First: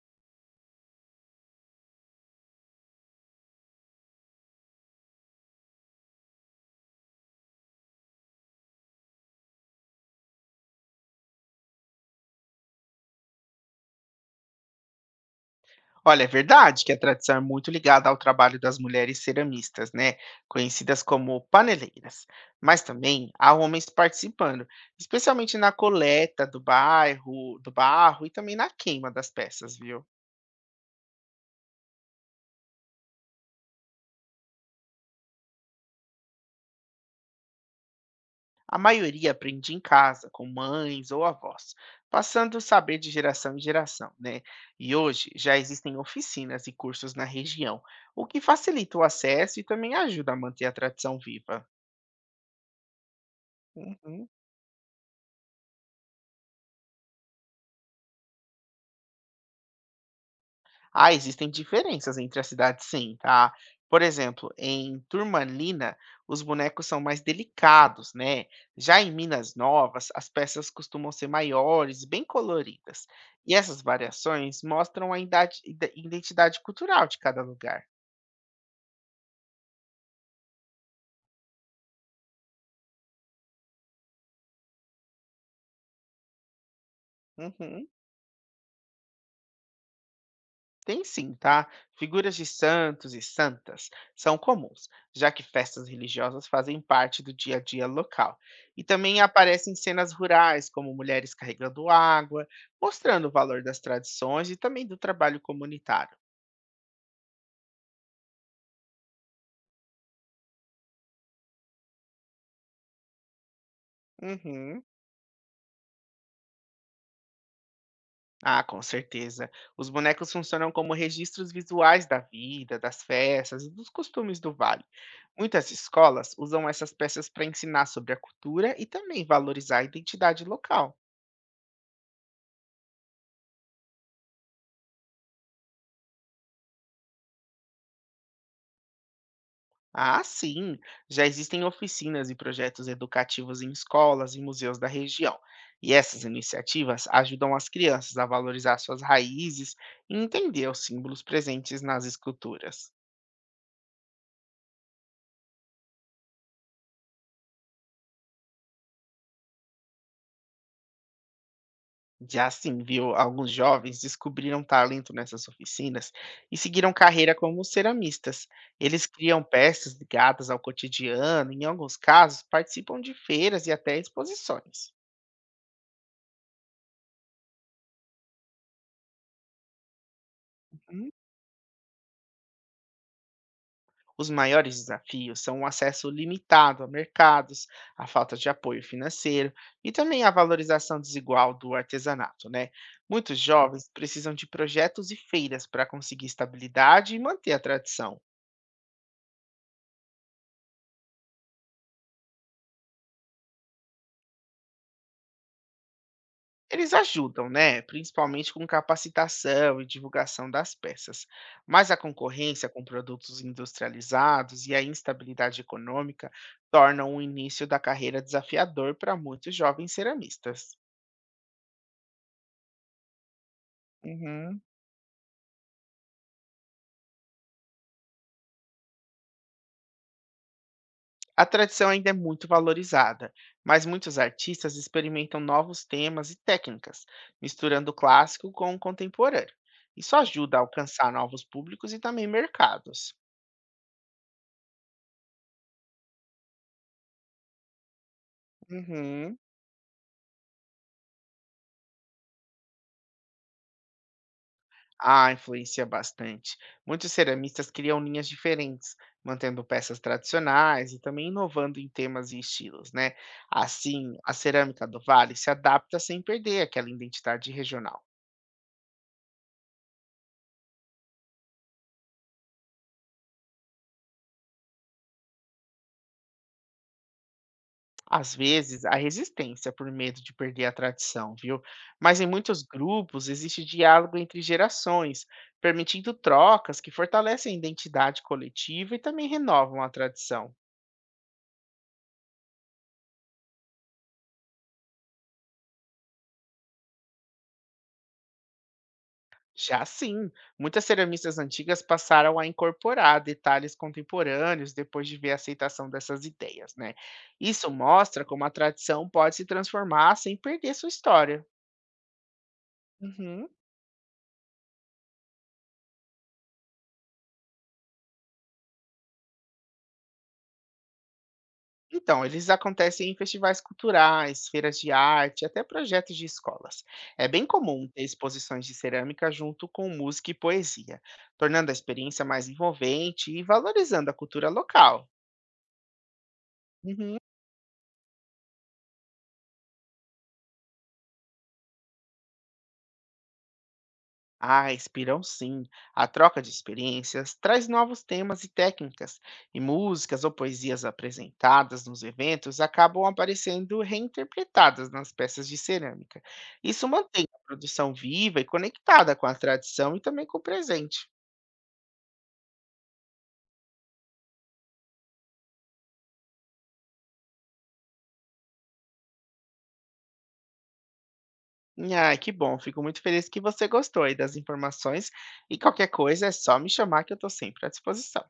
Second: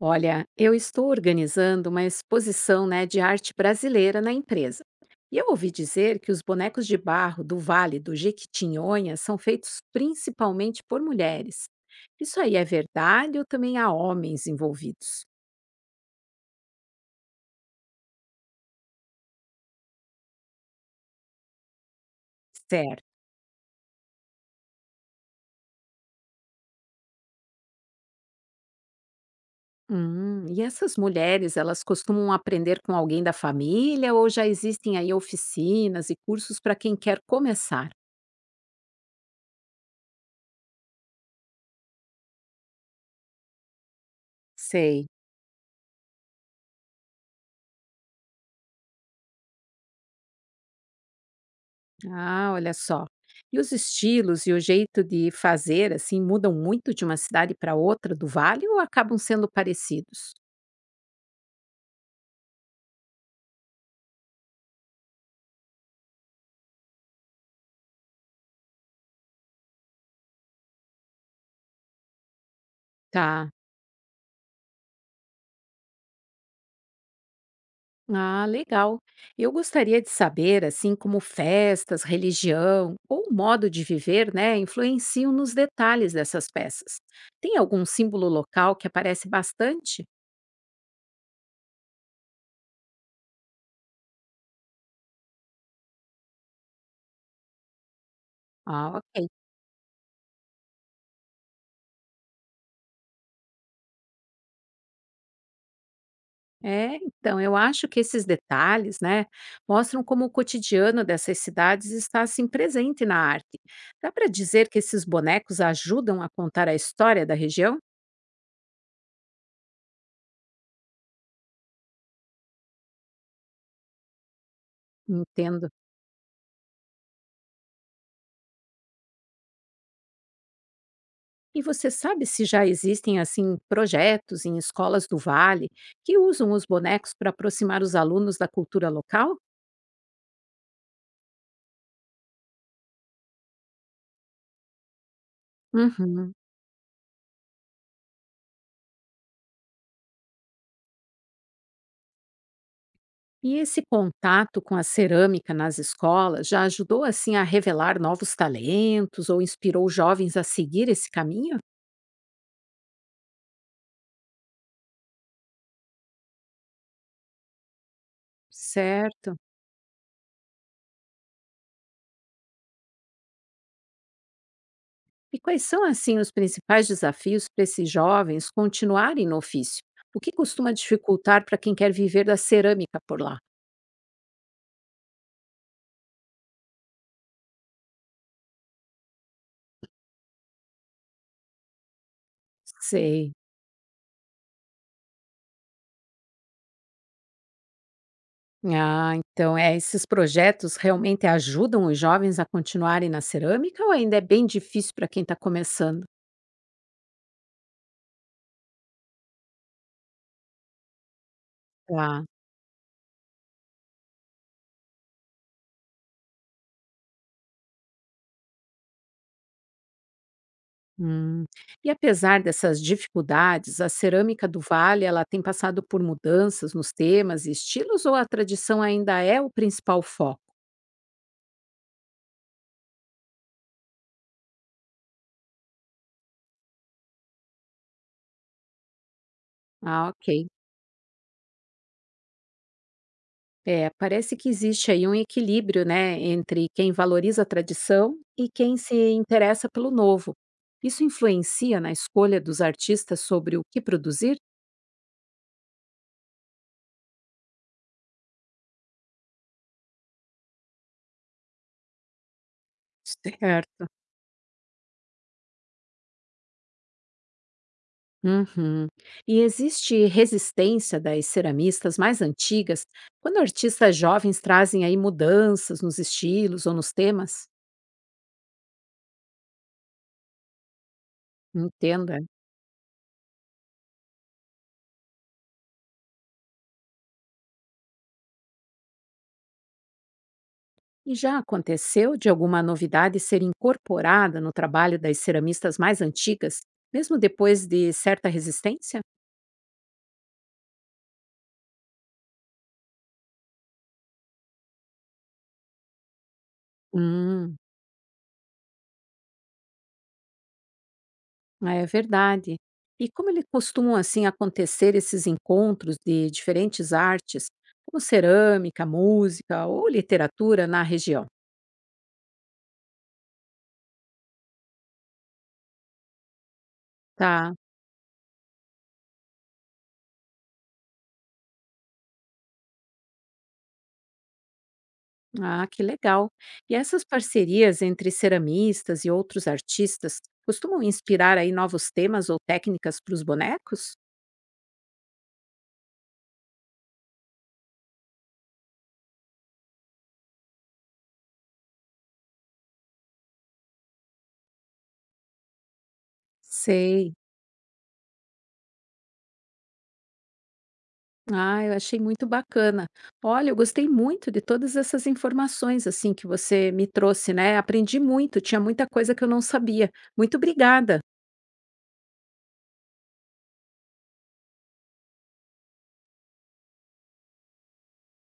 Olha, eu estou organizando uma exposição, né, de arte brasileira na empresa. E eu ouvi dizer que os bonecos de barro do Vale do Jequitinhonha são feitos principalmente por mulheres. Isso aí é verdade ou também há homens envolvidos? Olha, é verdade que a tradição é muito ligada ao trabalho das mulheres ceramistas, né? Conhecidas como paneleiras. Mas Certo. também há homens participando, especialmente na coleta do barro e também na queima das peças, viu? E essas mulheres, elas costumam aprender com alguém da família ou já existem aí oficinas e cursos para quem quer começar? A maioria aprende em casa, com mães ou avós, passando o saber de geração em geração, né? E Sei. hoje já existem oficinas e cursos na região, o que facilita o acesso e também ajuda a manter a tradição viva. Ah, olha só. E os Uhum. estilos e o jeito de fazer, assim, mudam muito de uma cidade para outra do Vale ou acabam sendo parecidos? Ah, existem diferenças entre as cidades sim, tá? Por exemplo, em Turmalina, os bonecos são mais delicados, né? Já em Minas Novas, as peças costumam ser maiores, bem coloridas. Tá. E essas variações mostram a identidade cultural de cada lugar. Ah, legal. Eu gostaria de saber, assim, como festas, religião ou modo de viver, né, influenciam nos detalhes dessas peças. Tem algum Uhum. símbolo local que aparece bastante? Tem sim, tá? Figuras de santos e santas são comuns, já que festas religiosas fazem parte do dia a dia local. E Ah, também ok. aparecem cenas rurais, como mulheres carregando água, mostrando o valor das tradições e também do trabalho comunitário. É, então, eu acho que esses detalhes, né, mostram como o cotidiano dessas cidades está assim presente na arte. Dá para dizer que Uhum. esses bonecos ajudam a contar a história da região? Ah, com certeza. Os bonecos funcionam como registros visuais da vida, das festas e dos costumes do vale. Entendo. Muitas escolas usam essas peças para ensinar sobre a cultura e também valorizar a identidade local. E você sabe se já existem assim projetos em escolas do Vale que usam os bonecos para aproximar os alunos da cultura local? Ah, sim! Já existem oficinas e projetos educativos em escolas e museus da região. E essas Uhum. iniciativas ajudam as crianças a valorizar suas raízes e entender os símbolos presentes nas esculturas. E esse contato com a cerâmica nas escolas já ajudou assim a revelar novos talentos ou inspirou jovens a seguir esse caminho? Já sim, viu, alguns jovens descobriram talento nessas oficinas e seguiram carreira como ceramistas. Eles Certo. criam peças ligadas ao cotidiano, e, em alguns casos, participam de feiras e até exposições. E quais são, assim, os principais desafios para esses jovens continuarem no ofício? O que costuma dificultar para quem quer viver da cerâmica por lá? Os maiores desafios são o acesso limitado a mercados, a falta de apoio financeiro e também a valorização desigual do artesanato, né? Sei. Muitos jovens precisam de projetos e feiras para conseguir estabilidade e manter a tradição. Ah, então é, esses projetos realmente ajudam os jovens a continuarem na cerâmica ou ainda é bem difícil para quem está começando? Eles ajudam, né? Principalmente com capacitação e divulgação das peças. Mas a Tá. concorrência com produtos industrializados e a instabilidade econômica tornam o início da carreira desafiador para muitos jovens ceramistas. Hum. E apesar dessas dificuldades, a cerâmica do Uhum. Vale, ela tem passado por mudanças nos temas e estilos ou a tradição ainda é o principal foco? A tradição ainda é muito valorizada, mas muitos artistas experimentam novos temas e técnicas, misturando o clássico com o contemporâneo. Ah, Isso ok. ajuda a alcançar novos públicos e também mercados. É, parece que existe aí um equilíbrio, né, entre quem valoriza a tradição e quem se Uhum. interessa pelo novo. Isso influencia na escolha dos artistas sobre o que produzir? Ah, influencia bastante. Muitos ceramistas criam linhas diferentes, mantendo peças tradicionais e também inovando em temas e estilos, né? Certo. Assim, a cerâmica do Vale se adapta sem perder aquela identidade regional. Uhum. E existe resistência das ceramistas mais antigas quando artistas jovens trazem aí mudanças nos estilos ou nos temas? Às vezes, há resistência por medo de perder a tradição, viu? Entenda. Mas em muitos grupos existe diálogo entre gerações, permitindo trocas que fortalecem a identidade coletiva e também renovam a tradição. E já aconteceu de alguma novidade ser incorporada no trabalho das ceramistas mais antigas, mesmo depois de certa resistência? Já sim, muitas ceramistas antigas passaram a incorporar detalhes contemporâneos depois de ver a aceitação dessas ideias, né? Hum, Isso mostra como a tradição pode se transformar sem perder sua história. é verdade. E como ele Uhum. costumam assim acontecer esses encontros de diferentes artes, como cerâmica, música ou literatura na região? Então, eles acontecem em festivais culturais, feiras de arte, até projetos de escolas. É bem Tá. comum ter exposições de cerâmica junto com música e poesia, tornando a experiência mais envolvente e valorizando a cultura local. Ah, que legal. E essas Uhum. parcerias entre ceramistas e outros artistas costumam inspirar aí novos temas ou técnicas para os bonecos? Ah, inspiram sim. A troca de experiências traz novos temas e técnicas, e músicas ou poesias apresentadas nos eventos acabam aparecendo reinterpretadas nas peças de cerâmica. Isso Sei. mantém a produção viva e conectada com a tradição e também com o presente. Ah, eu achei muito bacana. Olha, eu gostei muito de todas essas informações assim que você me trouxe, né? Aprendi muito, tinha muita coisa que eu não sabia. Muito obrigada. Ah, que bom, fico muito feliz que você gostou aí das informações. E qualquer coisa é só me chamar que eu estou sempre à disposição.